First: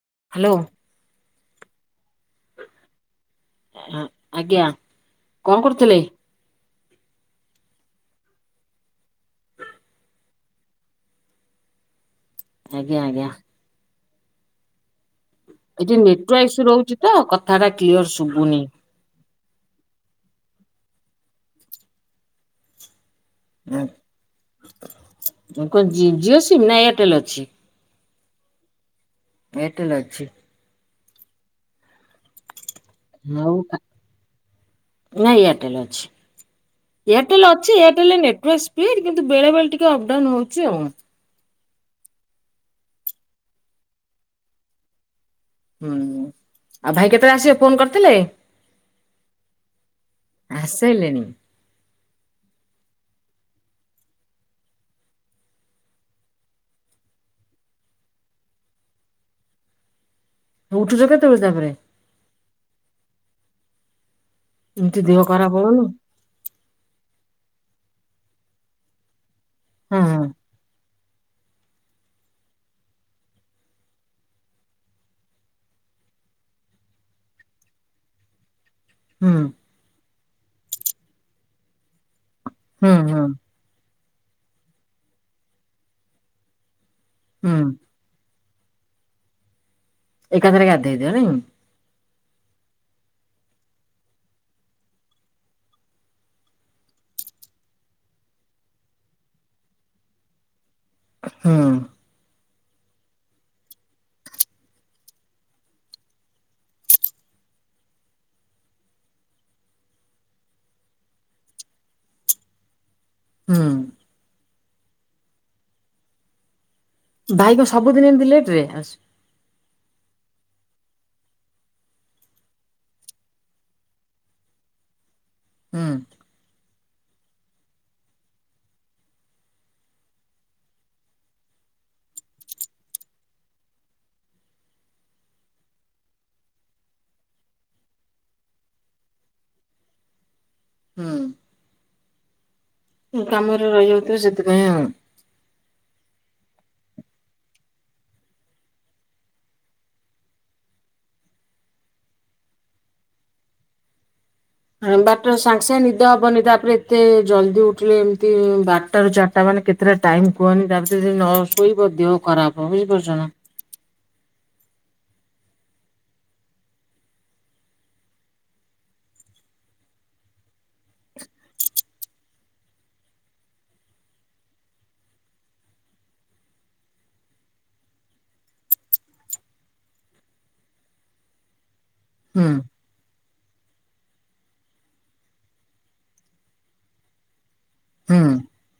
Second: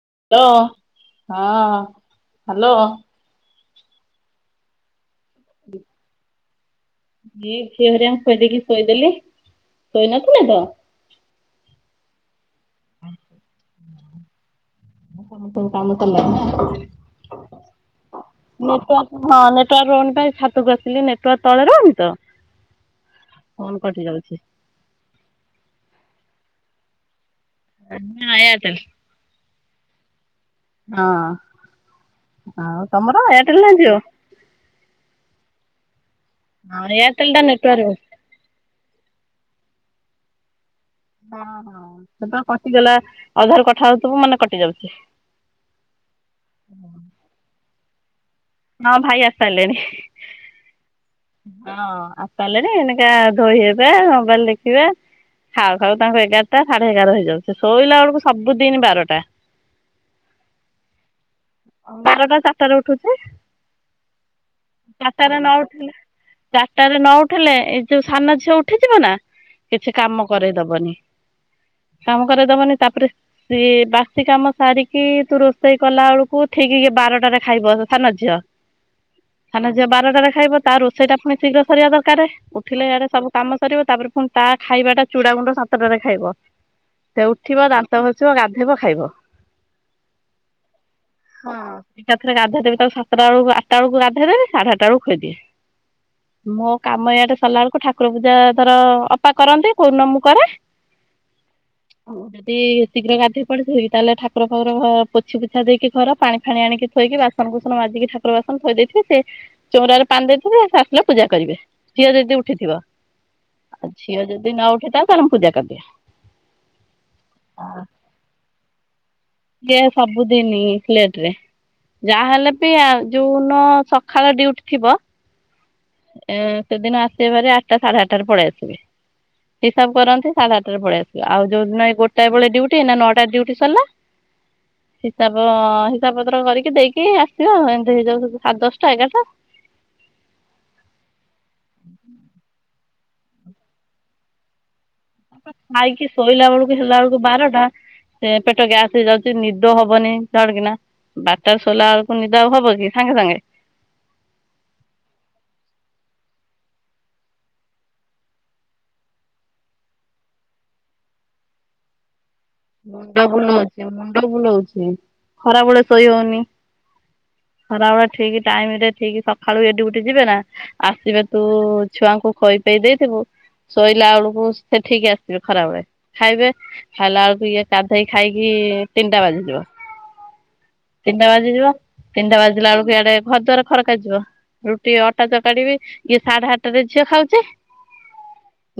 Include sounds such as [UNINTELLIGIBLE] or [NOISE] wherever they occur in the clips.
Hello ହଁ hello. ଆଜ୍ଞା। କଣ କରୁଥିଲେ? ସେ ଝିଅ ହେରିକାଙ୍କୁ ଖୋଇଦେଇକି ଶୁଏଇଦେଲି ଶୋଇ ନଥିଲେ ତ। ଆଜ୍ଞା ଆଜ୍ଞା। କଣ ତମ ଏଠି କାମ ନେଟୱାର୍କ ସାରିଲାଣି ଇସୁ [UNINTELLIGIBLE] ରହୁଛି ତ କଥା ଟା କ୍ଲିୟର ଶୁଭୁନି। ନେଟୱର୍କ ହଁ ନେଟୱାର୍କ ରହୁନି ପା ଛାତକୁ ଆସିଚ ନେଟୱାର୍କ ତଳେ ରହୁନି ତ। ଫୋନ [UNINTELLIGIBLE] କଟି ଯାଉଛି। ତି ନା ଏୟାରଟେଲ୍ ଅଛି? ହଁ ଏୟାରଟେଲ। ଏୟାରଟେଲ ଅଛି। ହଁ। ଆଉ ତମର ଆଉ ଏୟାରଟେଲ ନା ଜିଓ? ନା ଏୟାରଟେଲ ଅଛି। ହଁ ଟା ଏୟାରଟେଲ ଅଛି ନେଟୱାର୍କ ବେଶୀ। ଏୟାରଟେଲ ରେ ନେଟୱାର୍କ ସ୍ପିଡ। କିନ୍ ନ୍ତୁ ବେଳେବେଳେ ଟିକେ ଅପଡାଉନ ହଉଚି ଆଉ। ଓହୋ ସେଦିନ କଟିଗଲା ଅଧାରୁ କଥା ହଉଥିବୁ ମାନେ କଟି ଯାଉଚି। ହୁଁ ଆଉ ଭାଇ କେତେବେଳେ ଆସିବେ ଫୋନ୍ କରି ଥିଲେ। ହଁ ଭାଇ ଆସି ସାରିଲେଣି। ଆସିସାଇଲେଣି। ହଁ ଆସି ସାରିଲେଣି। ଏଇନିକା ଧୋଇ ହେବେ ମୋବାଇଲ ଦେଖିବେ। ଖାଉ ଖାଉ ତାଙ୍କୁ ଏଗାରଟା ସାଢେ ଏଗାର ହେଇଯାଉଚି। ଶୋଇଲା ବେଳକୁ ସବୁଦିନ ବାରଟା। ଉଠୁଛ କେତେବେଳେ ତାପରେ? ବାରଟା, ଚାରିଟାରେ ଉଠୁଚି। ଏମିତି ଦେହ ଚାରିଟାରେ ଖରାପ ନ ହବନି। ଉଠିଲେ ଚାରିଟାରେ ନ ଉଠିଲେ ଏଇ ଯଉ ସାନ ଝିଅ ଉଠିଯିବ ନା। କିଛି ହଁ ହଁ କାମ କରେଇଦବନି। କାମ କରାଇଦବନି ତାପରେ ସିଏ ବାସି କାମ ସାରିକି ତୁ ରୋଷେଇ କଲା ବେଳକୁ ଠିକ୍ ବାରଟାରେ ଖାଇବ ସାନ ଝିଅ ହୁଁ ସାନ ଝିଅ ବାରଟାରେ ଖାଇବ ତା ରୋଷେଇଟା ପୁଣି ଶୀଘ୍ର ସରିବା ଦରକାର ଉଠିଲେ ହୁଁ ଇଆଡେ ହୁଁ ସବୁ କାମ ସରିବ ତାପରେ ପୁଣି ତା ଖାଇବା ଟା ଚୁଡ଼ା ଗୁଣ୍ଡ ସାତଟାରେ ଖାଇବ ସେ ହୁଁ ଉଠିବ ଦାନ୍ତ ଘସିବ ଗାଧୋଇ ହେବ ଖାଇବ। ଏକା ଥରେ ଗାଧେଇ ଦିଅ ନାଇଁ? ଏକା ଥରେ ଗାଧେଇ ଦେବ ତାକୁ ସତଟା ବେଳକୁ ଆଠଟା ବେଳକୁ ଗାଧୋଇ ଦେବେ ସାଢେ ଆଠଟା ବେଳକୁ ଖଇଦିଏ ମୋ କାମ ଇଆଟେ ସରିଲା ବେଳକୁ ଠାକୁର ପୂଜା ଧର ଅପା କରନ୍ତି କୋଉନ ମୁଁ କରେ ହଁ। ଯଦି ଶୀଘ୍ର ଗାଧୋଇ ପଡି ତାହେଲେ ଠାକୁର ପାଖର ପୋଛି ପୋଛା ଦେଇକି ଘର ପାଣି ଫାଣି ଆଣିକି ଥୋଇକି ବାସନକୁସନ ମାଜିକି ଠାକୁର ବାସନ ଥୋଇ ଦେଇେଇଥେ ସେ ଚଉରାରେ ପାଣି ଦେଇଥିବେ ଆସିଲେ ପୂଜା କରିବେ ଝିଅ ଯଦି ଉଠିଥିବ। ହୁଁ। ଆଝିଅ ଯଦି ଯଦି ନ ଉଠେ ତା ମୁଁ ତାକୁ ପୂଜା କରି ଦିଏ। ଭାଇ କ ସବୁଦିନ ଏମତି ଲେଟ ରେ ଆ ଯେ ସବୁଦିନଲେଟରେ ଯାହାହେଲେ ବି ଯୋଉନ ସକାଳ ଡୁଟି ଥିବ ହୁଁ। ଏ ସେଦିନ ଆସିବା ପରୋରେ ଆଠଟା ସାଢେ ଆଠଟ ରେ ପଳେଇ ଆସିବେ ହିସାବ କରନ୍ତି ସାଢେ ଆଠଟରେ ପଳେଇ ଆସିବେ ଆଉ ଯୋଉ ଦିନ ଏଇ ଗୋଟା ବେଳେ ଡ୍ୟୁଟି ଏଇ ନଅଟା ଡ୍ୟୁଟି ସରିଲା। ହିସାବ ହିସାବ ପତ୍ର କରିକି ଦେଇକି ଆସିବା ଏମିତି ହେଇଯାଉ ସାଢ଼େ ଦଶଟା ଏଗାରଟା। ହୁଁ। କାମରେ ରହିଯାଉଥିବ ସେଥିପାଇଁ ହଁ। ଖାଇକି ଶୋଇଲା ବେଳକୁ ହେଲା ବେଳକୁ ବାରଟା ସେ ପେଟ ଗ୍ୟାସ ହେଇଯାଉଛି ନିଦ ହବନିଡ କିନା ବାରଟା ଶୋଇଲା ବେଳକୁ ନିଦ ହବ କି ସାଙ୍ଗେ ସାଙ୍ଗେ ବାରଟା ସାଙ୍ଗେ ସାଙ୍ଗେ ନିଦ ହବନି ତାପରେ ଏତେ ଜଲଦି ଉଠିଲେ ଏମିତି ବାରଟ ରାରୁ ଚାରିଟା ମାନେ କେତେଟା ଟାଇମ କୁହନି ତାପରେ ନ ଶୋଇବ ଦେହ ଖରାପ। ହବ ବୁଝିପାରୁଛ ନା। ମୁଣ୍ଡ ବୁଲଉଛି ବୁଲଉଛି ଖରାବେଳେ ଶୋଇ ହଉନି ଖରାବେଳେ ଠିକ ଟାଇମ ରେ ଠିକ ସକାଳୁ ଏଠି ଗୋଠେ ଯିବେ ନା ଆସିବେ ତୁ ଛୁଆଙ୍କୁ ଖଇ ପଇ ଦେଇଥିବୁ ଶୋଇଲା ବେଳକୁ ସେଠିକ ଆସିବେ ଖରାବେଳେ ଖାଇବେ ଖାଇଲା ବେଳକୁ ଇଏ ଗାଧେଇ ଖାଇକି ତିନିଟା ବାଜିଯିବ। ତିନିଟା ବାଜି ଯିବ ତିନିଟା ହୁଁ ବାଜିଲା ବେଳକୁ ଆଡେ ଘର ଦଵାର ଖରକା ଯିବ ରୁଟି ଅଟା ଚକାଡିବି ଇଏ ସାଢେ ଆଠଟାରେ ଝିଅ ଖାଉଛି। ହୁଁ।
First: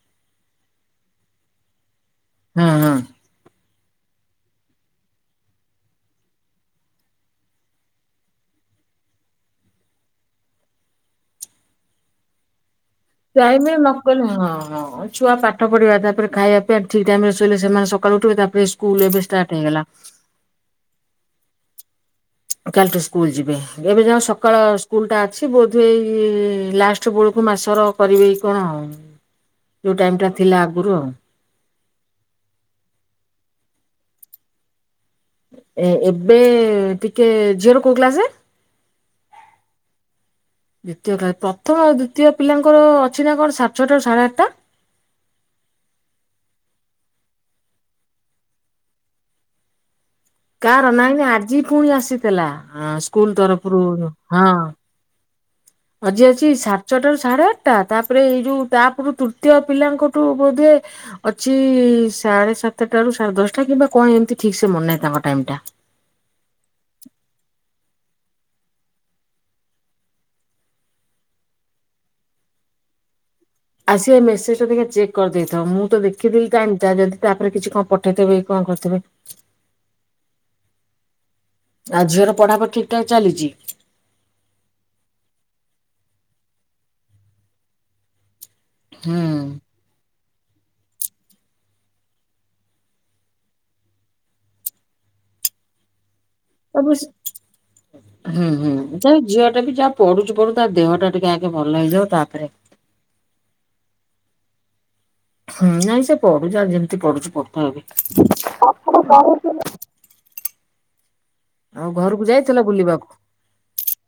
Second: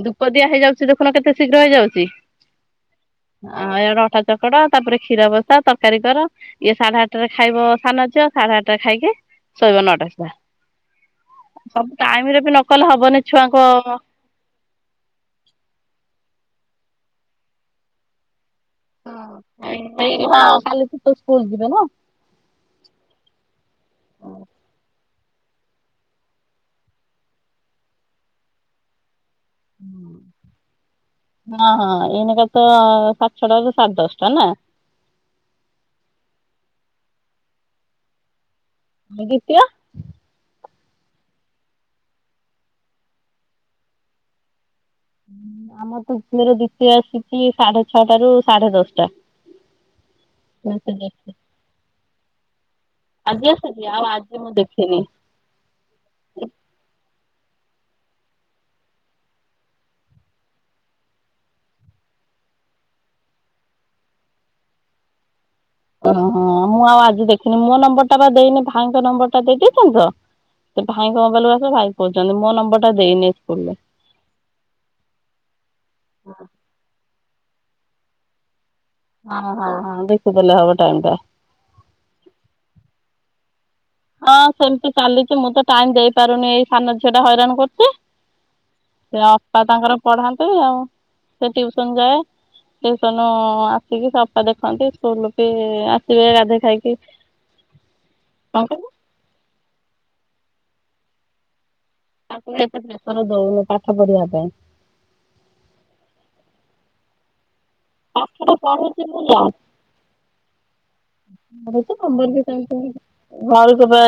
ଧୂପ ଦିଆ ହେଇଯାଉଛି ଦେଖୁନ କେତେ ଶୀଘ୍ର ହେଇଯାଉଛି। ହଁ ହଁ। ଆ ଏଇଆଡେ ଅଟା ଚକଟ ତାପରେ କ୍ଷୀର ବସା ତରକାରୀ କର। ଇଏ ସାଢେ ଆଠଟାରେ ଖାଇବ ସାନ ଅଛି ଆଉ ସାଢେ ଆଠଟା ଖାଇକି ଶୋଇବ ନଅଟା ସୁଧା ସୁ ଟାଇମରେ ବି କଲେ ହବନି ାଇ ଛୁଆଙ୍କ ମକଲେ ହଁ ହଁ ଛୁଆ ପାଠ ପଢିବା ତାପରେ ଖାଇବା ପାଇଁି ଟ ଠିକ୍ ଟାଇ ରେ ଶୋଇଲେ ସେମାନେ ସକାୁ ଉଠିବ ତା ତ ସ୍କୁଲ ଯିବ ନା। କାଲିଠୁ ସ୍କୁଲ ଯିବେ ଏବେ ଯ ସକାଳ ସ୍କୁଲ ଟା ଅଛି ବୋଧ ଏଇ ଲାଷ୍ଟ ବେଳକୁ ମାସର କରିବେ କଣ ଆଉ। ଯୋଉ ଟାଇମ ଟା ଥିଲା ଆଗରୁ ଆଉ। ହଁ ହଁ ଏନକ ତ ସାଢେ ଛଅ ଟା ରୁ ସାଢେ ଦଶଟା ନା। ଏ ଏବେ ଟିକେ ଝିଅର କୋଉ କ୍ଲାସେ? ଦ୍ୱିତୀୟ। ଦ୍ଵିତୀୟ କ୍ଲାସ ପ୍ରଥମ ଦ୍ଵିତୀୟ ପିଲାଙ୍କର ଅଛି ନା କଣ ସାଢେ ଛଅଟା ରୁ ସାଢେ ଆଠଟା। ଆମର ତୃତୀୟ ରୁ ଦ୍ଵିତୀୟ ଆସିଛି ସାଢେ ଛଅଟା ରୁ ସାଢେ ଦଶଟା। କାହାର ନାହିଁ ଆଜି ପୁଣି ଆସିଥିଲା ସ୍କୁଲ ଆଜି ଆସିଛି ତରଫରୁ ଆଉ ଆଜି ହଁ। ମୁଁ ଦେଖିନି। ଆଜି ଅଛି ସାତ ଛଅଟା ରୁ ସାଢେ ଆଠ। ତାପରେ ଏଇ ଯୋଉ ତାପରୁ ତୃତୀୟ ପିଲାଙ୍କଠୁ ବୋଧେ ଅଛି ସାଢେ ସାତଟା ରୁ ସାଢେ ଦଶଟା କିମ୍ବା କଣ ଏମତି ଠିକ୍ ସେ ମନେ ନାହିଁ ତାଙ୍କ ଟାଇମ୍ ଟା। ଓହୋ ମୁଁ ଆଉ ଆଜି ଦେଖିନି ମୋ ନମ୍ବର ଟା ବା ଦେଇନି ଭାଇଙ୍କ ନମ୍ବର ଟା ଦେଇଦେଇଛନ୍ତି ତ। ସେ ଭାଇଙ୍କ ମୋବାଇଲକୁ ଆସ ଭାଇ କହୁଛନ୍ତି ମୋ ନମ୍ବର ଟା ଦେଇନି। ସ୍କୁଲରେ। ଆସବ ଏଇ ମେସଜ ଟା ଟିକେ ଚେକ୍ କରିଦେଇଥାଉ। ମୁଁ ତ ଦେଖିଥିଲି ଟାଇମ୍ ଟା ତାପରେ କିଛି କଣ ପଠେଇଥିବେ କଣ କରୁ ହଁ ହଁ ହଁ ଦେଖି ଦେଲେ ହବ ଟାଇମ୍ ଟା। ଆଉ ଝିଅର ପଢାପଢି ଠିକ୍ ଠାକ୍ ଚାଲିଛି। ହଁ ସେମତି ଚାଲିଛି ମୁଁ ତ ଟାଇମ୍ ଦେଇପାରୁନି ଏଇ ସାନ ଝିଅ ଟା ହଇରାଣ କରୁଛି। ସେ ହୁଁ। ଅପା ତାଙ୍କର ପଢା ଏମତି ଆଉ ସେ ଟିଉସନ ଯାଏ। ଟିଉସନ ଆସିକି ସଫା ଦେଖନ୍ତି। ସ୍କୁଲ ବି ଚ ଗାଧେ ସବୁ ଖାଇକି ହୁଁ କଣ କହିଲୁ ହୁଁ ଝିଅ ଟା ବି ଯାହା ପଢୁଛୁ। ପୁଣି ତା ଦେହ ଟିକେ ଆଗେ ଭଲ ହେଇଯାଉ ତାପରେ ତାକୁ ଏତେ ପ୍ରେସର ଦଉନୁ ପା। କ ବଢିଆ ପାଇଁ। ହୁଁ ନାଇଁ ସେ ପଢୁଛି ଆଉ ଯେମିତି ପଢୁଛି ପଢୁଥାଉ ଏବେ। ପାଠଟା ପାପ ପଢୁଛି କଣ। ଘରୁକୁ ପା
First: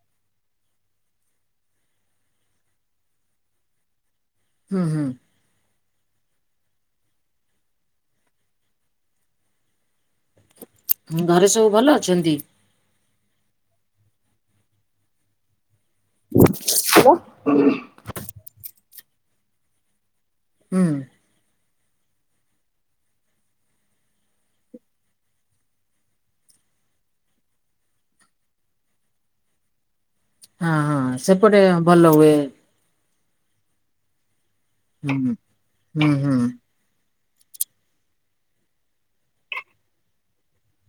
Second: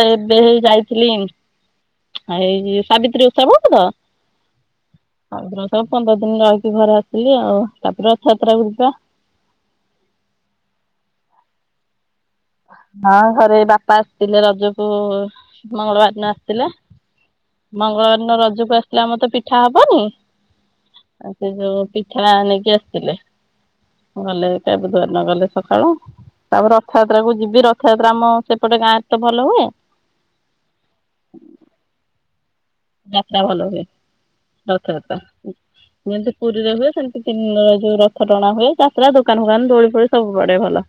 ଏବେ ହେଇ ଯାଇଥିଲି ଏଇ ସାବିତ୍ରୀ ଉତ୍ସବ ତ। ହୁଁ ହୁଁ। ଆଉ ସବ ପନ୍ଦର ଦିନ ର ଘରା ଆସିଲି ଆଉ ତାପରେ ରଥଯାତ୍ରାକୁ ଯିବା। ଘରେ ସବୁ ଭଲ ଅଛନ୍ତି। ହଁ ଘରେ ବାପା ଆସିଥିଲେ ରଜକୁ। ମଙ୍ଗଳବାର ଦିନ ଆସିଥିଲେ ମଙ୍ଗଳବାର ଦିନ ରଜକୁ ଆସି ହେଲେ ଆମ ତ ପିଠା ହବନି। ହୁଁ ଆ ସେ ଯଉ ପିଠା ନେଇକି ଆସିଥିଲେ। ଗଲେ ତା ବୁଧୁବାର ଦିନ ଗଲେ ସକାଳୁ। ତାପରେ ରଥ ଯାତ୍ରା କୁ ଯିବି। ରଥଯାତ୍ରା ଆମ ସେପଟେ ଗାଁ ଏତେ ଭଲ ହୁଏ। ହଁ ହଁ ସେପଟେ ଭଲ ହୁଏ। [INAUDIBLE] ଯାତ୍ରା ଭଲ ହୁଏ‌। ହୁଁ ରଥଯାତ୍ରା। ହୁଁ ଏନ୍ତି ପୁରୀରେ ହୁଏ ସେମ ସେ ତିନ ଯଉ ରଥ ଟଣା ହୁଏ। ଯାତ୍ରା ଦୋକାନ ଫୋକାନ ଦୋଳି ଫୋଳି ସବୁ ପଡ଼େ ଭଲ।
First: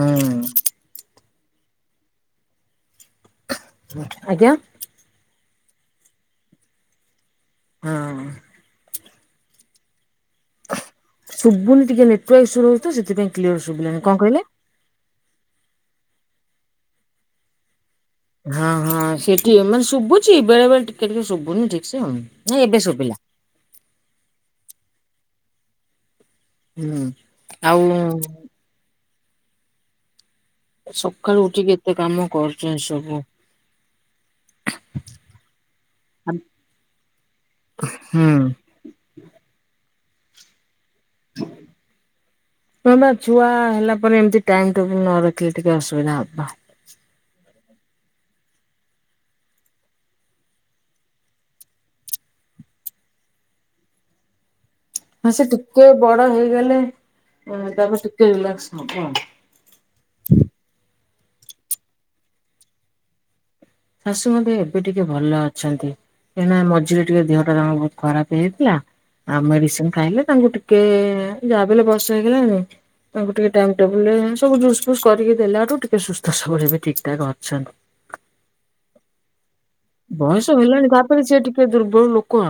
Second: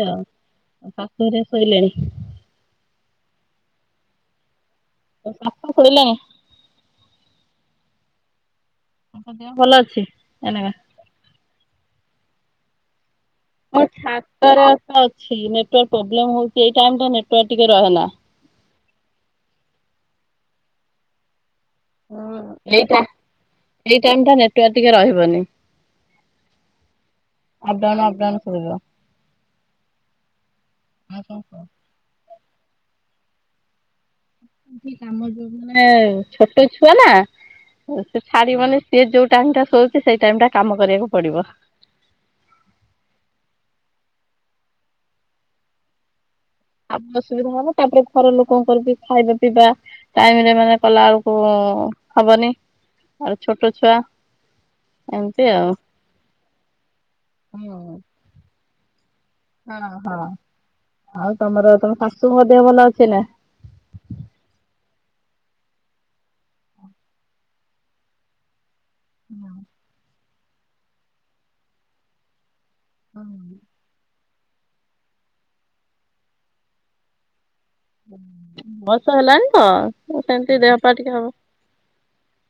ଯାଉ ଆଃ ହେରା ଶଇଲାଣି? ଆଜ୍ଞା? ଏ ପାପା ଶୋଇଲାଣି? ହଁ। ତାଙ୍କ ଦେହ ଭଲ ଅଛି ଏନାକେ। ପୁଣି ଟିକେ ନେଟୱାର୍କ ଇସୁ ରହୁଚି ତ ସେଥିପାଇଁ। କ୍ଲିୟର ମୋ ଶୁଭିଲାନି କଣ କହିଲେ? ଛାତରେ ଅ ତ ଛି। ନେଟୱାର୍କ ପ୍ରୋବ୍ଲେମ ହଉଚି ଏଇ ଟାଇମରେ ନେଟୱାର୍କ ଟିକେ ରହେ ନା। ହଁ ହଁ ସେଠି ମାନେ ଶୁଭୁଚି ବେଳେ ବେଳେ ଟିକେ ଟିକେ ଶୁଭୁନି। ଠିକ ସେ ଆଉ। ହୁଁ। ନାଇଁ ଏବେ ଏଇଟା ଶୁଭିଲା ଏଇ ଟାଇମଟା ନେ ଟୁଆ ଟିକେ ରହିବନି। ହୁଁ ଆଉ ଅପଡାଉନ ଅପଡାଉନ ଶୁଭିବ। ସକାଳୁ ଉଠିକି ଏତେ କାମ କର୍ ଚୁ ସବୁ। ଏଠି କାମ ଯଉ ମାନେ ଛୋଟ ଛୁଆ ନାଁ ତ ସିଏ ହୁଁ। ଛାଡିବନି ସିଏ ଯଉ ଟାଇମରେ ଶୋ ସେ ସେଇ ଟାଇମଟା କାମ କରିବାକୁ ପଡିବ। ହଁ ବା, ଛୁଆ ହେଲା ପରେ ଏମତି। ଟାଇମ୍ ଟେବୁଲ୍ ନ ରଖିଲେ ଟିକେ ଅସୁବିଧା ହବ। ଆବ ସୁବିଧା ହବ ନା। ତାପରେ ଘର ଲୋକଙ୍କର ବି ଖାଇବା ପିଇବା ଟାଇମରେ ମାନେ କଲା ଅଳୁକୁ ହବନେଇ। ତାପରେ ଛୋଟ ଛୁଆ ହଁ ଏମିତି ସେ ଆଉ। ଟିକେ ବଡ଼ ହେଇଗଲେ, ଉଁ ହୁଁ। ତାପରେ ଟିକେ ରିଲାକ୍ସ। ହବ ଆଉ। ହଁ ହଁ। ଆଉ ତମର ତମ ଶାଶୁଙ୍କ ହେହ ଭଲ ଅଛି ନାଁ? ଶାଶୁ ମଧ୍ୟ ଏବେ ଟିକେ ଭଲ ଅଛନ୍ତି। କାହିଁକି ନା ମଝିରେ ଟିକେ ଦେହଟା ତାଙ୍କର ବୋହୁତ ଖରାପ ହେଇଯାଇଥିଲା। ଆ ମେଡିସିନ ଖାଇଲେ। ତାଙ୍କୁ ଟିକେ ଯାହା ବି ହେଲେ ବୟସ ହେଇଗଲାଣି ତାଙ୍କୁ ଟିକେ ଟାଇମ ଟେବୁଲରେ ସବୁ ଜୁସ ଫୁସ୍ କରିକି ଦେଲାଠୁ ଟିକେ ସୁସ୍ଥ ସବଳ ଏବେ ଠିକ୍ ଠାକ୍ ଅଛନ୍ତି। ଏ ବୟସ ହେଲାଣି ତ ବୟସ ସେମିତି ଦେହ ହେଲାଣି ପା ଟିକେ ତାପରେ ହବ ସିଏ ଟିକେ ଦୁର୍ବଳ ଲୋକ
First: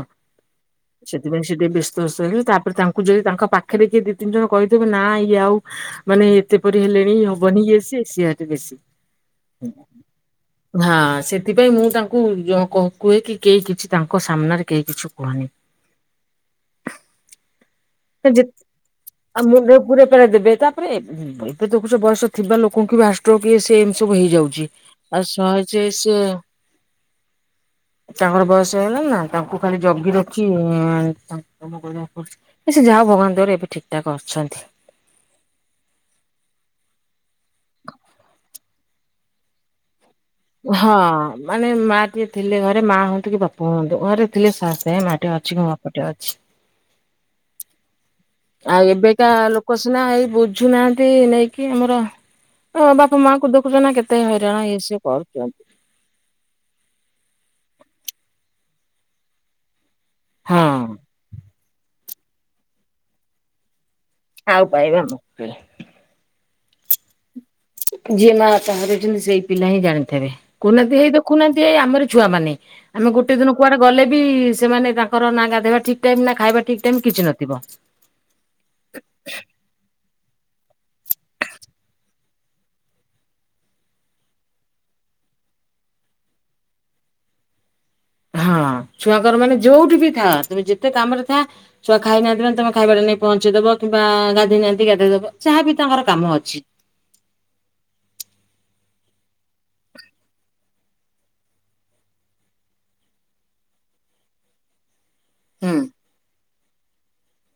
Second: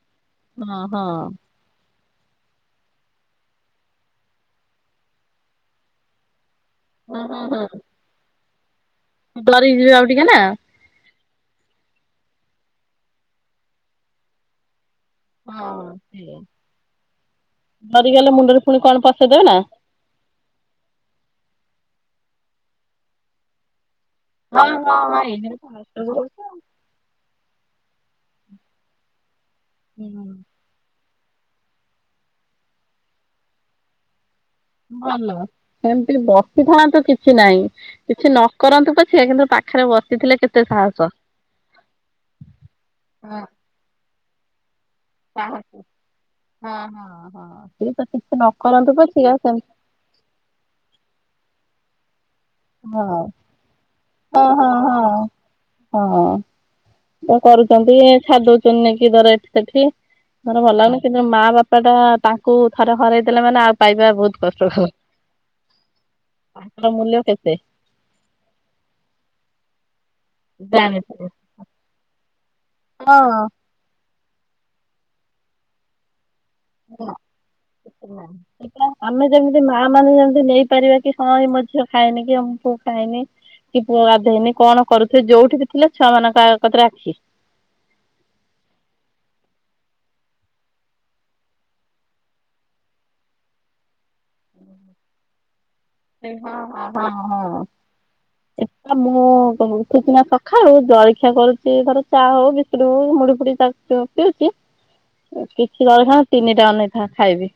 ହଁ ହଁ। ସେଥିପାଇଁ ସେ ଟିକେ ବେଶ ସସ ହେଲେ ତାପରେ ତାଙ୍କୁ ଯଦି ତାଙ୍କ ପାଖରେ କିଏ ଦି ତିନି ଜଣ କହିଦେବ ନାଁ ଇଏ ଆଉ ମାନେ ଏତେପରି ହେଲେଣି ହବନି ଇଏ ସିଏ ସିଆ ସେ ବେଶୀ ଡରି ଯିବେ ଆଉ ଟିକେ ନା ହଁ ସେଥିପାଇଁ ମୁଁ ତାଙ୍କୁ କୁ କୁହେ କି କେହି କିଛି ତାଙ୍କ ସାମ୍ନାରେ କେହି କିଛି କୁହନି। ହଁ ସେଆ ଯେ ଆଉ ମୁଣ୍ଡ ପୁରେଇ ପାରି ଦେବେ ତାପରେ ଏବେ ଦେଖୁ ବୟସ ଥିବା ଲୋକଙ୍କୁ ବି ହାର୍ଟ ଷ୍ଟ୍ରୋକ ଇଏ ସିଏ ସବୁ ହେଇଯାଉଛି ହଁ ହଁ ହଁ ଆଉ ସହଜେ ସେ ଏଇଟା ତାଙ୍କର ବୟସ ହେଇଗଲାନି ନା? ତାଙ୍କୁ ଖାଲି ଜଗି ରଖି ଇଁ [UNINTELLIGIBLE] ଏ ସେ ଯାହା ହୋଉ ଭଗବାନଙ୍କ ଦୟାରୁ ଏବେ ଠିକ୍ ଠାକ୍ ଅଛନ୍ତି ଭଲ ଏମିତି ବସିଥାନ୍ତୁ କିଛି ନାହିଁ କିଛି ନ କରନ୍ତୁ ପଛେ କିନ୍ତୁ ପାଖରେ ବସି ହଁ ମାନେ ମା ଟିଏ ଥିଲେ ଘରେ ମା ହୁଅନ୍ତୁ କି ବାପା ହୁଅନ୍ତୁ ଘରେ ଥିଲେ ସାର୍ ହଁ ହଁ ହଁ ସେ ନ ଆଉ କରନ୍ତୁ ଏବେକା ପଛିକା ସେମିତି ଲୋକ ସିନା ଏଇ ବୁଝୁନାହାନ୍ତି ନେଇକି ଆମ ର ଓ ହଁ ବାପା ମାଙ୍କୁ ଦେଖୁଛ ନା କେତେ ହଁ ହଇରାଣ ହଁ ଇଏ ସ ହଁ। କରୁଛନ୍ତି। ହଁ ତ କରୁଛନ୍ତି ଛାଡି ଦୋଉଛନ୍ତି ନଇକି ଧର ଏଠି ସେଠି ମର ହଁ ଭଲ ଲାଗୁନି କିନ୍ତ ମା ବାପା ପା ଟା ତାଙ୍କୁ ଥରେ ହରାଇ ଦେଲେ ମାନେ ଆଉ ପାଇବା ବହୁତ ଆଉ କଷ୍ଟକର ପାଇବା ମୁସ୍କିଲ। ବା ମୂଲ୍ୟ କେତ ଯିଏ ମା ବାପା ହରେଇଛନ୍ତି ସେଇ ପିଲା ହିଁ ଜାଣିଛନ୍ତି। ଥିବେ କହୁନାହାନ୍ତି ହେଇ ତ ଦେଖୁନାହାନ୍ତି ହେଇ ଆମରି ଛୁଆମାନୋ ଆମେ ହଁ। ଗୋଟେ ଦିନ କୁଆଡେ ଗଲେ ସେମାନେ ତାଙ୍କର ନାାଗା ଦେବା ଠିକ ଟାଇ ସେଟା ଆମେ ଯେମିତି ମା ମାନେ ଯେମିତି ନେଇପାରିବା କି ହଁ ଏଇ ମ ଝିଅ ଖାଇନି କି ଆମ ପୁଅ ଖାଇନି କି ପୁଅ ଗାଧେଇନି କଣ କରୁଥିବେ ଯୋଉଠି ବି ଥିଲେ ଛୁଆ ମାନଙ୍କ ଆ କତରେ ଆଖି ହଁ ଛୁଆଙ୍କର ମାନେ ଯୋଉଠି ବି ଥା ତମେ ଯେତେ କାମରେ ଥା ଛୁଆ ଖାଇ ନଥିବ ତମେ ଖାଇବାାରେ ନେଇ ପହଞ୍ଚେଇଦବ କି ବା ଗାଧୋଇ ନିହାନ୍ତି ଗାଧୋଇ ଦବ ଯାହାବି ତାଙ୍କର କାମ ହଁ ଅଛି। ଆ ମୁଁଠକିନା ସଖା ହଉ ଜଳଖିଆ କରୁଛି ଧର ଚା ହଉ ବିସ୍କୁଟ ହଉ ମୁଢ ଫୁଡି ପିଉଛି ହୁଁ। କିଛି ଦଲେ ଖ ତିନି ଯାଉନହି ତା ଖାଇବି।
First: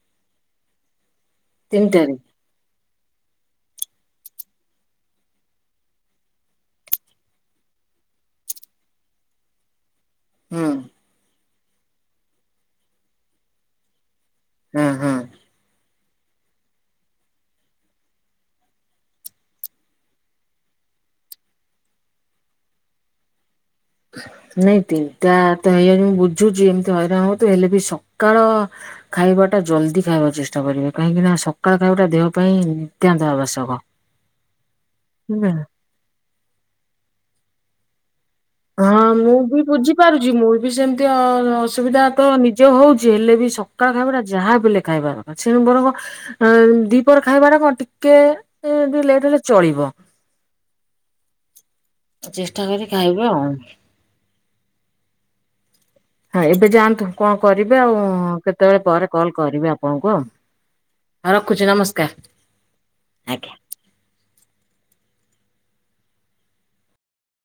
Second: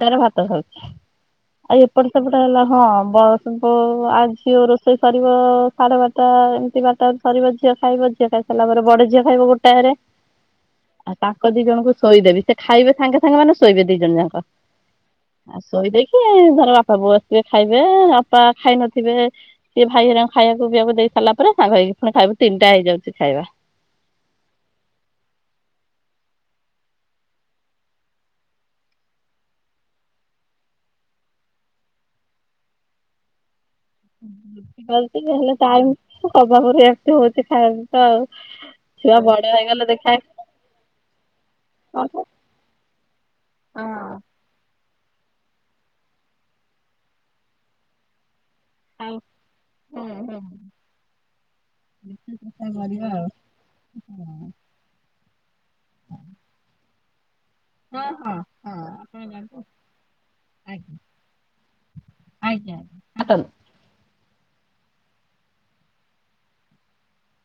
ଟର ଭାତ ସ ଆଉ ଏପଟେ ତିନିଟାରେ ସେପଟ ହେଲା ହଁ। ବ ଆଉ ଝିଅ ରୋଷେଇ ସରିବ ସାଢେ ବାରଟା ଏମିତି ବାରଟା ସରିବ ଝିଅ ଖାଇବ ଝିଅ ଖାଇସାରିଲା ପରେ ବଡ ଝିଅ ଖାଇବ ଗୋଟାଏରେ। ହୁଁ। ଙ୍କ ଦି ଜଣଙ୍କୁ ଶୋଇଦେବି ସେ ଖାଇବେ ସାଙ୍ଗ ସାଙ୍ଗେ ମାନେ ଶୋଇବେ ଦି ଜଣ ଜାକ। ହଁ ହଁ। ଆ ସୋଇ ଦେଇ ସଏ ଧର ବାପା ବୋଉ ଆସଥିବେ ଖାଇବେ ବାପା ଖାଇ ନଥିବେ ସିଏ ଭାଇ ଖାଇବାକୁ ପିଇବାକୁ ଦେଇ ସାରିଲା ପରେ ସାଙ୍ଗ ହୋଇକି ପୁଣି ଖାଇବ ତିନିଟା ହେଇଯାଉଛି ଖାଇବା। ନାଇଁ ତିନିଟା ତ ହେଇଆଣି ମୁଁ ବୁଝୁଛି ଏମିତି ହଇରାଣ ହ ତୁ ହେଲେ ବି ସକାଳ ଖାଇବା ଟା ଜଲଦି ଖାଇବାକୁ ଚେଷ୍ଟା କରିବେ କାହିଁକି ନା ସକାଳ ଖାଇବାଟା ଦେହ ପାଇଁ ନିତ୍ୟାନ୍ତ ଆବଶ୍ୟକ। ହେଲେ ହେଲା [UNINTELLIGIBLE] ହଉ ହଁ ମୁଁ ବି ବୁଝିପାରୁଛି ମୁଁ ବି ସେମିତି ଅସୁବିଧା ହୁଁ ତ ନିଜେ ହଉଛି ହେଲେ ବି ସକାଳ ଖାଇବାଟା ଯାହାବଲେ- ଖାଇବାର ଅଛି ଦିପର ଖାଇବାଟା କଣ ଟିକେ- ଏ ଟିକେ ଲେଟ ହେଲେ ଚଳିବ ଚେଷ୍ଟା କରିବା ଆଉ ହଁ ଏବେ ଯାଆନ୍ତୁ କଣ କରିବେ ଆଉ କେତେବେଳେ ପରେ କଲ୍ କରିବେ ଆପଣଙ୍କୁ ଆ ରଖୁଛି ନମସ୍କାର ଆଜ୍ଞା